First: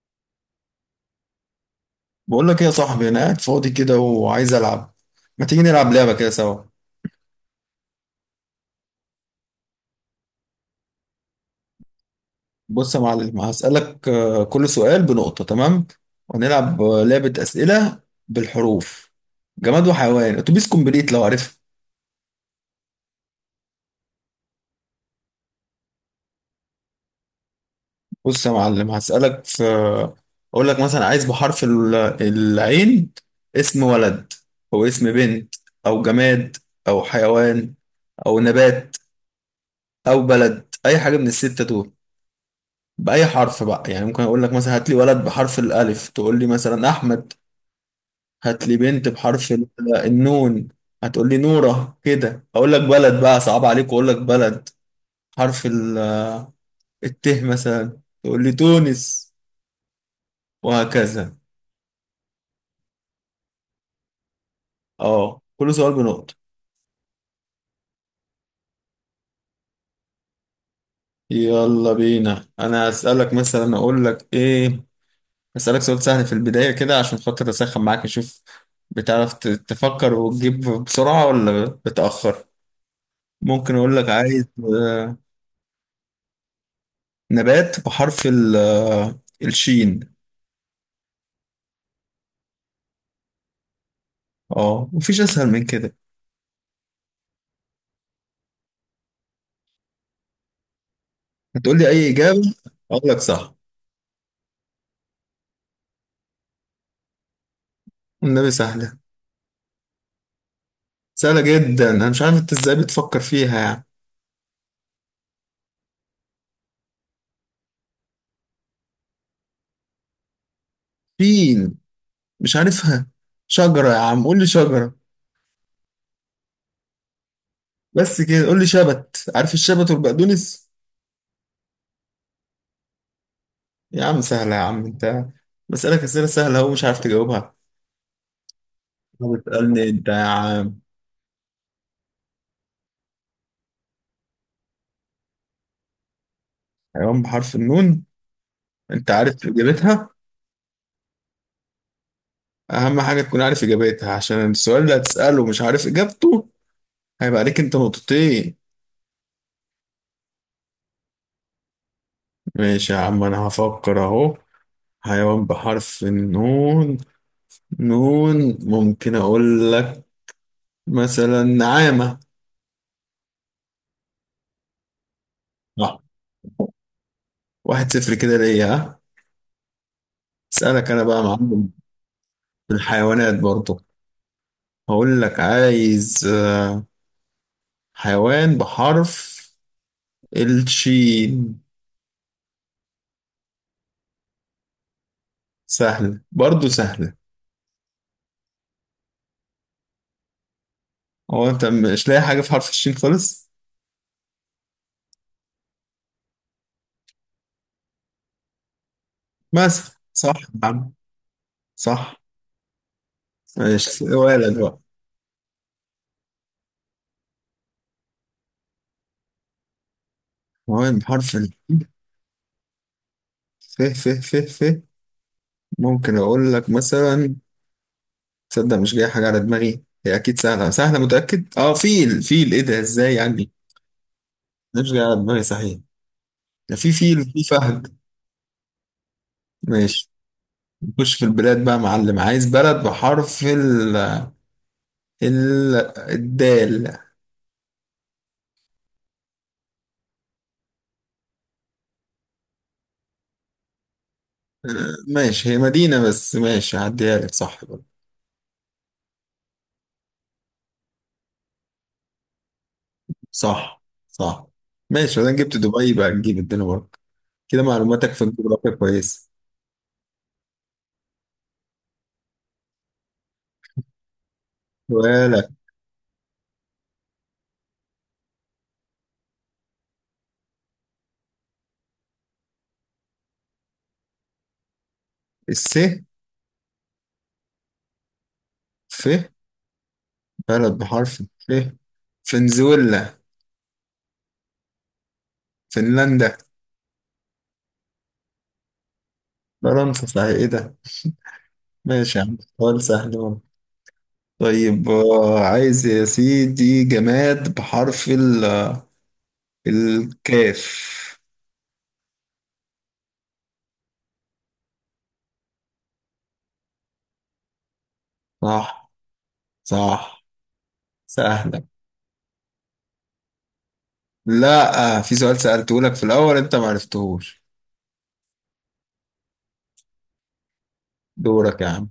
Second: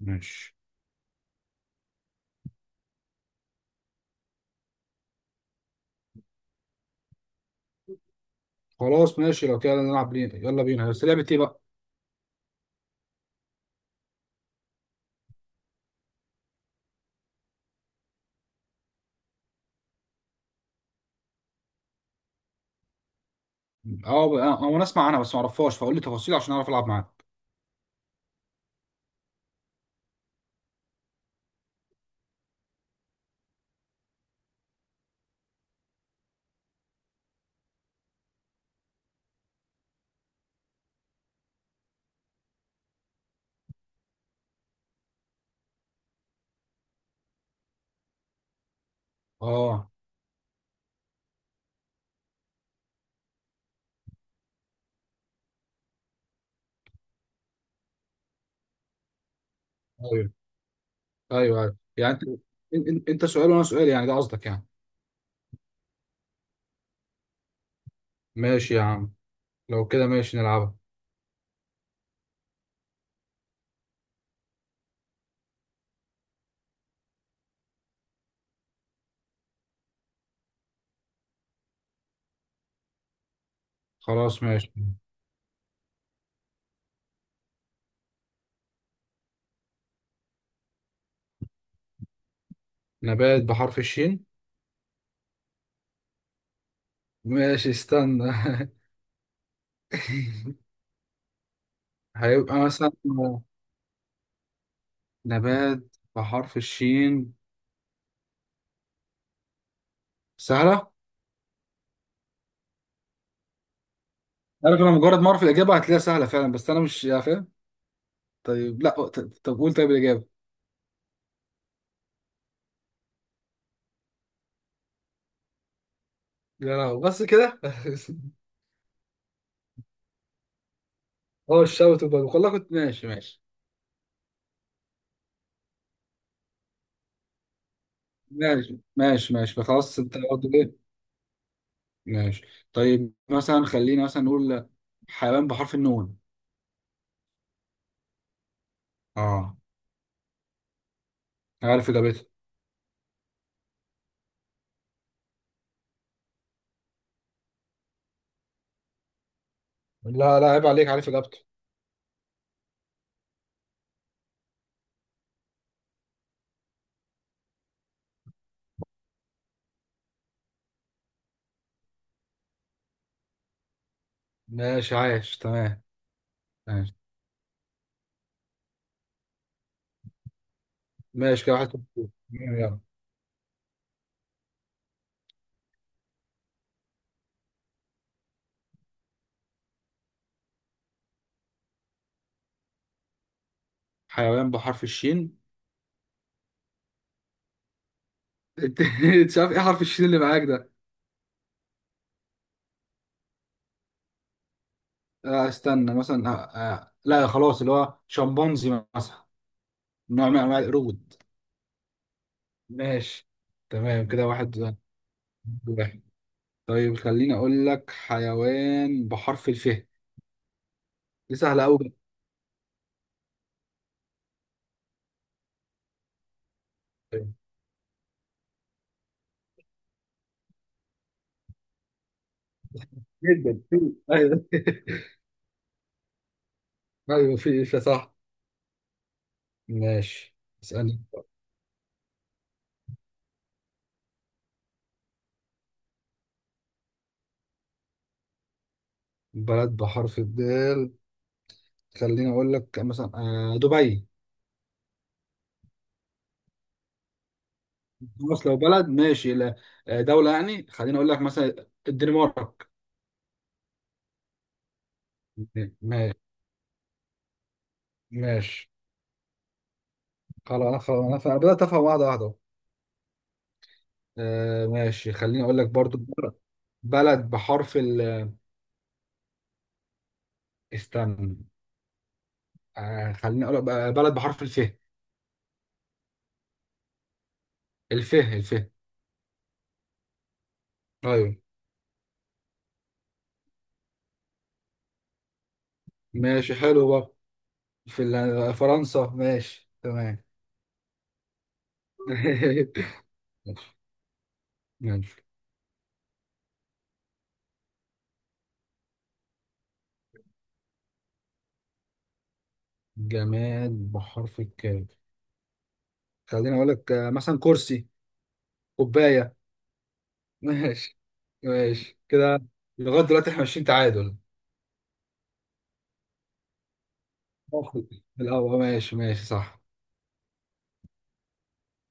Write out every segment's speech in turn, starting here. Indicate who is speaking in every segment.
Speaker 1: ماشي.
Speaker 2: بقول لك ايه يا صاحبي؟ انا قاعد فاضي كده وعايز العب. ما تيجي نلعب لعبه كده سوا؟
Speaker 1: خلاص ماشي، لو كده نلعب، بينا يلا بينا، بس لعبة ايه بقى؟
Speaker 2: بص يا معلم، هسالك. كل سؤال بنقطه، تمام؟ وهنلعب لعبه اسئله بالحروف. جماد وحيوان اتوبيس كومبليت، لو عارفها.
Speaker 1: انا اسمع عنها بس ما اعرفهاش، فقول لي تفاصيل عشان اعرف العب معاك.
Speaker 2: بص يا معلم، هسالك في. اقول لك مثلا عايز بحرف العين اسم ولد، او اسم بنت، او جماد، او حيوان، او نبات، او بلد، اي حاجه من السته دول، بأي حرف بقى. يعني ممكن أقول لك مثلا هات لي ولد بحرف الألف، تقول لي مثلا أحمد. هات لي بنت بحرف
Speaker 1: اه،
Speaker 2: النون، هتقول لي نورة. كده أقول لك بلد بقى صعب عليك، وأقول لك بلد حرف الت مثلا، تقول لي تونس،
Speaker 1: ايوه
Speaker 2: وهكذا.
Speaker 1: ايوه ايوه، يعني انت انت سؤال وانا سؤال، يعني ده قصدك يعني؟
Speaker 2: أه، كل سؤال بنقطة.
Speaker 1: ماشي يا عم، لو كده ماشي نلعبها.
Speaker 2: يلا بينا. أنا أسألك مثلا، أقول لك إيه؟ أسألك سؤال سهل في البداية كده، عشان خاطر أسخن معاك، أشوف بتعرف تفكر وتجيب بسرعة ولا بتأخر. ممكن أقول لك
Speaker 1: خلاص
Speaker 2: عايز
Speaker 1: ماشي،
Speaker 2: نبات بحرف الشين.
Speaker 1: نبات بحرف الشين.
Speaker 2: اه، مفيش اسهل من كده.
Speaker 1: ماشي استنى.
Speaker 2: هتقول لي اي اجابه
Speaker 1: هيبقى مثلا
Speaker 2: اقول لك صح.
Speaker 1: نبات بحرف الشين.
Speaker 2: النبي سهله.
Speaker 1: سهلة؟
Speaker 2: سهله جدا، انا مش عارف انت ازاي بتفكر فيها يعني.
Speaker 1: عارف، انا مجرد ما اعرف الاجابة هتلاقيها سهلة فعلا، بس انا مش يعني فاهم. طيب لا طب قول، طيب الاجابة.
Speaker 2: شين، مش عارفها. شجره يا عم، قول لي شجره.
Speaker 1: يا لهوي بس كده؟
Speaker 2: بس كده، قول لي شبت، عارف الشبت والبقدونس؟
Speaker 1: هو الشوت وبدو والله، كنت ماشي ماشي
Speaker 2: يا عم سهله، يا عم انت. بسألك اسئله سهله اهو، مش عارف تجاوبها.
Speaker 1: ماشي
Speaker 2: ما
Speaker 1: ماشي ماشي.
Speaker 2: بتسألني
Speaker 1: خلاص
Speaker 2: انت يا
Speaker 1: انت برضه
Speaker 2: عم.
Speaker 1: ايه؟ ماشي. طيب مثلا خلينا مثلا نقول حيوان بحرف النون.
Speaker 2: حيوان بحرف النون. انت عارف
Speaker 1: اه،
Speaker 2: اجابتها؟
Speaker 1: عارف اجابتها.
Speaker 2: اهم حاجه تكون عارف اجابتها، عشان السؤال اللي هتسأله مش عارف اجابته هيبقى عليك انت نقطتين.
Speaker 1: لا لا، عيب عليك، عارف اجابته.
Speaker 2: ماشي يا عم، انا هفكر اهو. حيوان بحرف النون. نون ممكن اقول لك مثلا نعامة.
Speaker 1: ماشي عايش تمام.
Speaker 2: صح.
Speaker 1: ماشي.
Speaker 2: 1-0 كده ليا، ها. اسألك انا بقى يا
Speaker 1: ماشي كده، واحد
Speaker 2: معلم.
Speaker 1: صفر.
Speaker 2: في
Speaker 1: يلا.
Speaker 2: الحيوانات برضه. هقول لك عايز حيوان بحرف الشين.
Speaker 1: حيوان بحرف الشين.
Speaker 2: سهل برضه، سهلة.
Speaker 1: انت مش عارف ايه حرف الشين اللي معاك ده؟
Speaker 2: هو انت مش لاقي حاجة في حرف الشين خالص؟
Speaker 1: استنى مثلا، لا خلاص، اللي هو شمبانزي مثلا،
Speaker 2: مثلا.
Speaker 1: نوع
Speaker 2: صح
Speaker 1: من انواع
Speaker 2: يا عم.
Speaker 1: القرود.
Speaker 2: صح.
Speaker 1: ماشي
Speaker 2: ماشي،
Speaker 1: تمام كده، واحد
Speaker 2: ولد بقى.
Speaker 1: واحد. طيب خليني اقول لك حيوان بحرف الف.
Speaker 2: حيوان
Speaker 1: دي
Speaker 2: بحرف
Speaker 1: سهله
Speaker 2: الشين.
Speaker 1: قوي
Speaker 2: فيه ممكن اقول لك مثلا. تصدق مش جاي حاجه على دماغي؟ هي اكيد سهله، سهله متاكد. اه، فيل، فيل! ايه ده، ازاي يعني؟
Speaker 1: جدا. في، ايوه.
Speaker 2: مش جاي على دماغي صحيح. ده في فيل،
Speaker 1: ايوه،
Speaker 2: في
Speaker 1: في
Speaker 2: فهد.
Speaker 1: صح.
Speaker 2: ماشي.
Speaker 1: ماشي. اسالني.
Speaker 2: نخش في البلاد بقى يا معلم، عايز بلد بحرف ال ال الدال.
Speaker 1: بلد بحرف الدال. خليني اقول لك مثلا دبي.
Speaker 2: ماشي، هي مدينه بس، ماشي هعديها لك. صح برضه.
Speaker 1: خلاص، لو بلد ماشي، لا، دوله يعني. خليني اقول لك مثلا الدنمارك.
Speaker 2: صح. صح. ماشي، انا جبت دبي بقى،
Speaker 1: ما-
Speaker 2: نجيب الدنيا برضه. كده معلوماتك في
Speaker 1: ماشي
Speaker 2: الجغرافيا كويسه.
Speaker 1: خلاص، انا خلاص انا بدات افهم واحده واحده أهو. ماشي، خليني
Speaker 2: ولا
Speaker 1: اقول لك برضو بلد بحرف ال، استنى، خليني اقول لك بقى بلد بحرف الف.
Speaker 2: الس
Speaker 1: الفه الفه.
Speaker 2: ف بلد بحرف
Speaker 1: ايوه.
Speaker 2: ف فنزويلا، فنلندا،
Speaker 1: ماشي حلو بقى. فرنسا، ماشي
Speaker 2: فرنسا.
Speaker 1: تمام.
Speaker 2: صحيح، ايه ده! ماشي يا عم، سؤال
Speaker 1: ماشي.
Speaker 2: سهل أهو. طيب،
Speaker 1: ماشي،
Speaker 2: عايز يا سيدي جماد بحرف الكاف.
Speaker 1: جماد بحرف الكاف. خليني اقول لك مثلا كرسي.
Speaker 2: صح.
Speaker 1: كوبايه.
Speaker 2: صح.
Speaker 1: ماشي.
Speaker 2: سهلة.
Speaker 1: ماشي كده، لغايه دلوقتي احنا ماشيين تعادل.
Speaker 2: لا، في سؤال سألته لك في الأول أنت معرفتهوش.
Speaker 1: باخد الاول، ماشي ماشي صح.
Speaker 2: دورك يا عم.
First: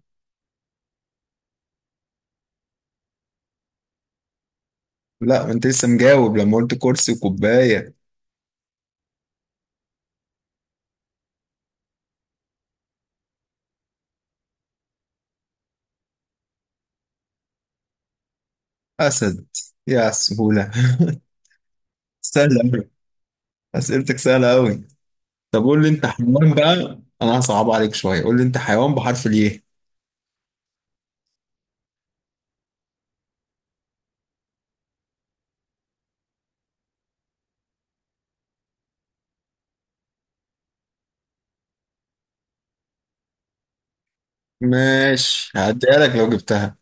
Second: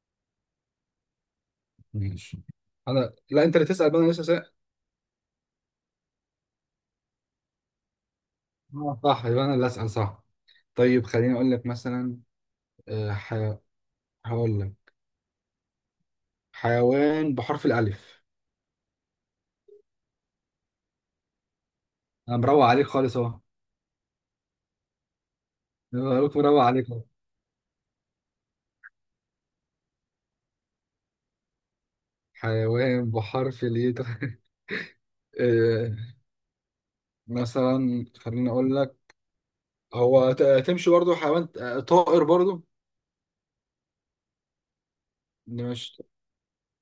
Speaker 1: ماشي. انا لا، انت اللي تسال بقى، انا لسه سأل.
Speaker 2: لا، ما أنت لسه مجاوب لما قلت كرسي وكوباية.
Speaker 1: صح، يبقى انا اللي اسال صح. طيب خليني اقول لك مثلا، آه، ح... هقول لك، حيوان بحرف الالف.
Speaker 2: أسد. يا على السهولة!
Speaker 1: انا
Speaker 2: سهلة
Speaker 1: مروق عليك
Speaker 2: أوي.
Speaker 1: خالص.
Speaker 2: أسئلتك سهلة أوي. طب قول لي انت
Speaker 1: أنا قلت
Speaker 2: حيوان
Speaker 1: مروق
Speaker 2: بقى،
Speaker 1: عليكم.
Speaker 2: انا هصعب عليك شويه. قول لي انت حيوان بحرف الايه؟
Speaker 1: حيوان بحرف الياء. آه، مثلا خليني اقول لك، هو تمشي برضو حيوان، طائر برضو.
Speaker 2: ماشي هعديها
Speaker 1: مش،
Speaker 2: لك لو جبتها.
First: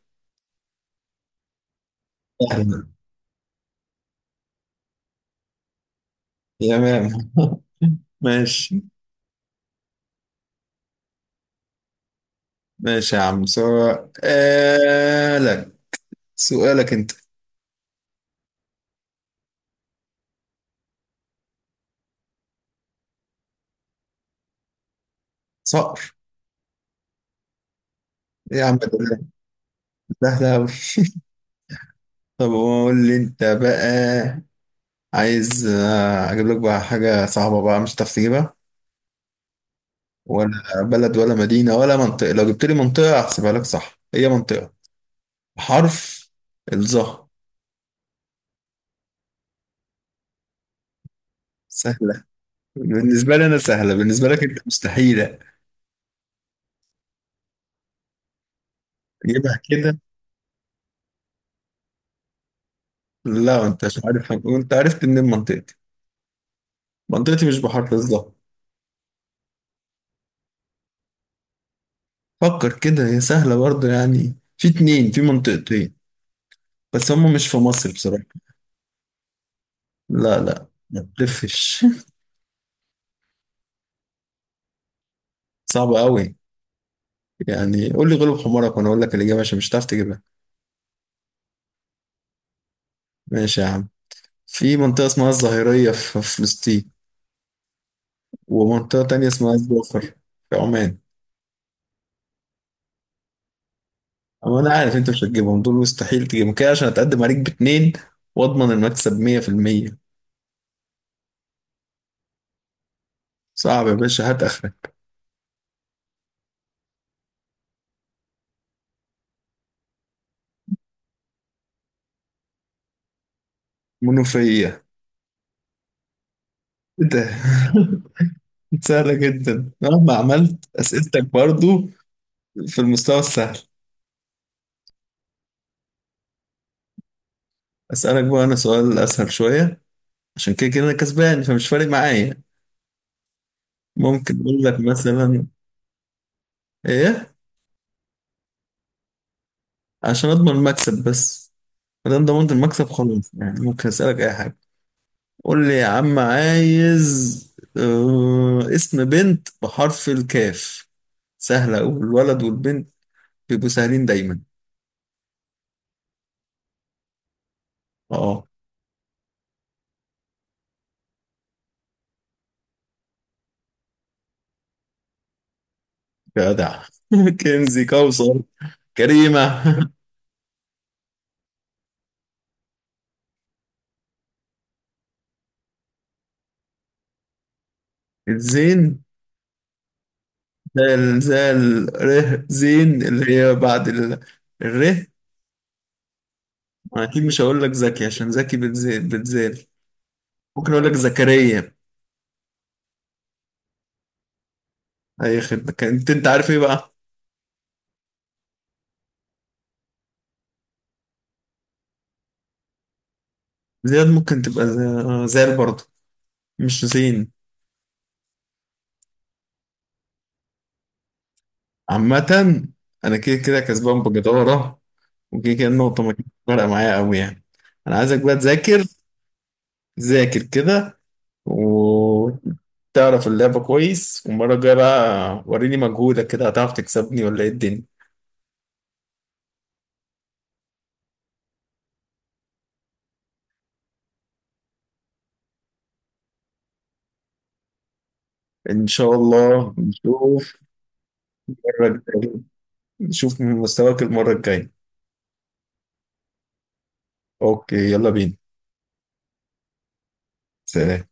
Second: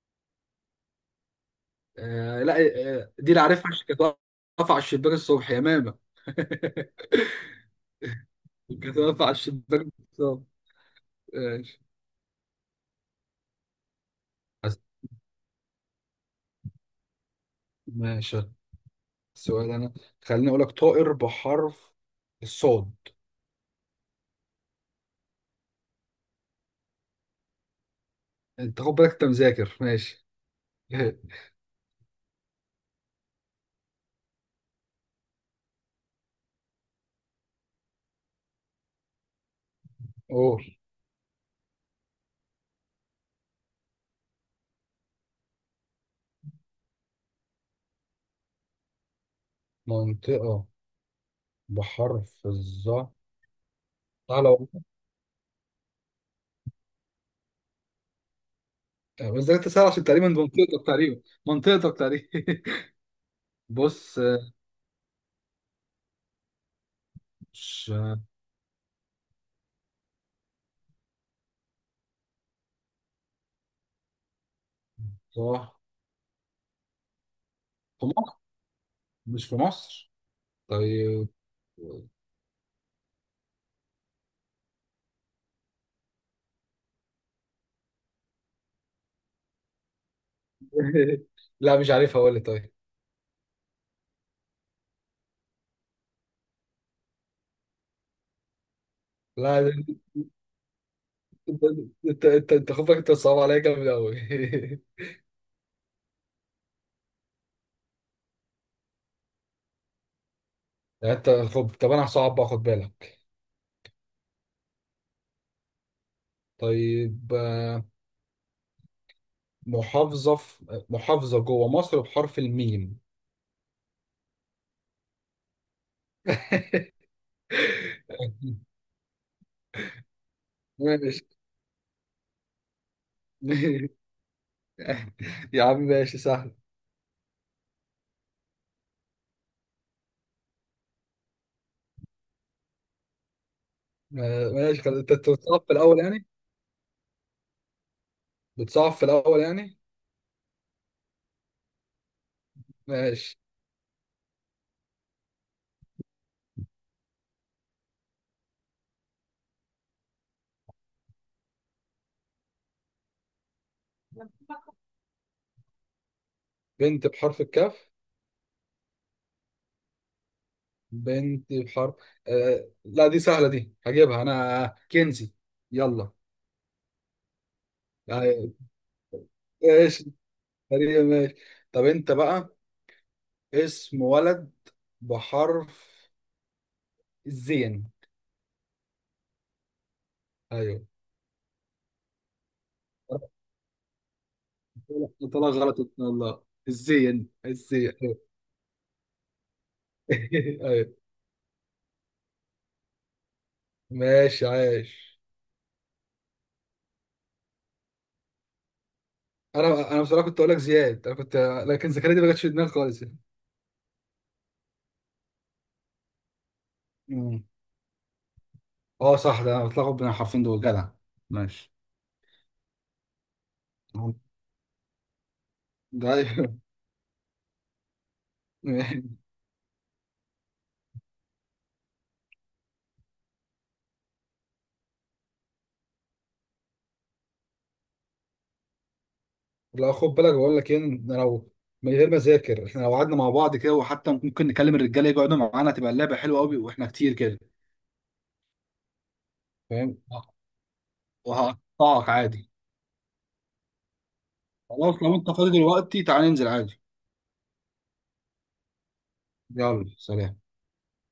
Speaker 1: لا،
Speaker 2: سهلة.
Speaker 1: دي اللي عارفها عشان كانت واقفة على الشباك الصبح يا ماما.
Speaker 2: يا مام! ماشي.
Speaker 1: كانت واقفة على الشباك الصبح. ماشي.
Speaker 2: ماشي يا عم
Speaker 1: أس-
Speaker 2: سؤالك. سؤالك انت.
Speaker 1: ماشي. السؤال انا، خليني اقول لك طائر بحرف الصاد.
Speaker 2: صقر. إيه يا عم
Speaker 1: انت خد بالك،
Speaker 2: ده!
Speaker 1: انت مذاكر ماشي.
Speaker 2: ده ده أوي. طب قول لي انت بقى. عايز اجيب لك بقى حاجه صعبه بقى مش هتعرف تجيبها، ولا
Speaker 1: اوه.
Speaker 2: بلد، ولا مدينه، ولا منطقه. لو جبت لي منطقه هحسبها لك صح، هي منطقه. حرف الظهر.
Speaker 1: منطقة
Speaker 2: سهل
Speaker 1: بحرف الظا.
Speaker 2: بالنسبة لي أنا، سهلة. بالنسبة لك
Speaker 1: تعالى
Speaker 2: أنت مستحيلة
Speaker 1: بس ده
Speaker 2: تجيبها
Speaker 1: انت سهل
Speaker 2: كده.
Speaker 1: عشان تقريبا ده منطقتك تقريبا، منطقتك تقريبا.
Speaker 2: لا، أنت مش
Speaker 1: بص
Speaker 2: عارف. وأنت عرفت منين منطقتي؟ منطقتي مش بحر
Speaker 1: مش،
Speaker 2: بالظبط. فكر كده، هي سهلة برضه يعني. في اتنين، في
Speaker 1: صح
Speaker 2: منطقتين. بس هم مش في مصر
Speaker 1: في
Speaker 2: بصراحة.
Speaker 1: مصر، مش في مصر.
Speaker 2: لا لا، ما
Speaker 1: طيب.
Speaker 2: تلفش. صعبة أوي. يعني قول لي غلب حمارك، وأنا أقول لك الإجابة عشان مش هتعرف تجيبها.
Speaker 1: لا مش عارف، اقول لك طيب.
Speaker 2: ماشي يا عم. في منطقة اسمها الظهيرية في فلسطين، ومنطقة تانية اسمها
Speaker 1: لا ده،
Speaker 2: الظفر في عمان.
Speaker 1: انت انت خد بالك، انت صعب عليا جامد قوي.
Speaker 2: وانا عارف انت مش هتجيبهم دول، مستحيل تجيبهم كده، عشان اتقدم عليك باتنين واضمن المكسب 100%.
Speaker 1: يعني انت خب، طب انا هصعب بقى خد بالك.
Speaker 2: صعب يا باشا؟ هات اخرك.
Speaker 1: طيب محافظة، في محافظة جوه مصر بحرف الميم.
Speaker 2: منوفية. ايه ده! سهلة جدا، مهما عملت
Speaker 1: ماشي.
Speaker 2: اسئلتك برضو في المستوى السهل.
Speaker 1: يا عم ماشي سهل.
Speaker 2: اسألك بقى انا سؤال اسهل شوية، عشان كده كده انا كسبان فمش فارق معايا. ممكن اقول لك
Speaker 1: ماشي خلاص، انت
Speaker 2: مثلا
Speaker 1: بتصعب في الاول يعني،
Speaker 2: ايه؟
Speaker 1: بتصعب في الأول يعني.
Speaker 2: عشان اضمن المكسب بس. ما دام ضمنت المكسب خلاص
Speaker 1: ماشي.
Speaker 2: يعني، ممكن اسألك اي حاجة. قول لي يا عم، عايز اسم بنت بحرف الكاف. سهلة، والولد والبنت بيبقوا سهلين دايما.
Speaker 1: بنت بحرف الكاف.
Speaker 2: اه.
Speaker 1: بنت بحرف لا، دي سهلة، دي هجيبها أنا، كنزي. يلا.
Speaker 2: جدع. كنزي، كوثر،
Speaker 1: يعني.
Speaker 2: كريمة.
Speaker 1: ماشي، تقريبا ماشي. طب أنت بقى، اسم ولد بحرف الزين.
Speaker 2: الزين!
Speaker 1: أيوه،
Speaker 2: زال، زال. ره، زين اللي هي بعد الره.
Speaker 1: طلع غلط إن شاء الله.
Speaker 2: أنا أكيد
Speaker 1: الزين
Speaker 2: مش هقول لك
Speaker 1: الزين.
Speaker 2: زكي، عشان زكي بتزال، بتزال. ممكن أقول لك
Speaker 1: أيوه.
Speaker 2: زكريا.
Speaker 1: ماشي عايش.
Speaker 2: أي خدمة. كنت أنت عارف إيه بقى؟
Speaker 1: أنا بصراحة كنت أقول لك زياد، أنا كنت. لكن زكريا دي ما جاتش في دماغي خالص.
Speaker 2: زياد ممكن تبقى زال برضه، مش زين.
Speaker 1: يعني. اه صح، ده انا بتلخبط بين الحرفين دول. جدع. ماشي.
Speaker 2: عامة، أنا كده كده كسبان بجدارة، وكده كده النقطة ما
Speaker 1: ده
Speaker 2: كانتش
Speaker 1: أيوه.
Speaker 2: فارقة معايا أوي يعني. أنا عايزك بقى تذاكر. ذاكر كده وتعرف اللعبة كويس، والمرة الجاية بقى وريني مجهودك، كده هتعرف تكسبني ولا إيه الدنيا.
Speaker 1: لا خد بالك، بقول لك ايه، إن لو من غير ما اذاكر، احنا لو قعدنا مع بعض كده، وحتى ممكن نكلم الرجاله يقعدوا معانا، تبقى اللعبه حلوه قوي واحنا كتير كده،
Speaker 2: إن شاء الله
Speaker 1: فاهم؟
Speaker 2: نشوف. المرة
Speaker 1: وهقطعك
Speaker 2: الجاية
Speaker 1: عادي.
Speaker 2: نشوف من مستواك. المرة الجاية.
Speaker 1: خلاص لو انت فاضي دلوقتي، تعالى ننزل عادي.
Speaker 2: أوكي، يلا بينا.
Speaker 1: يلا سلام.
Speaker 2: سلام.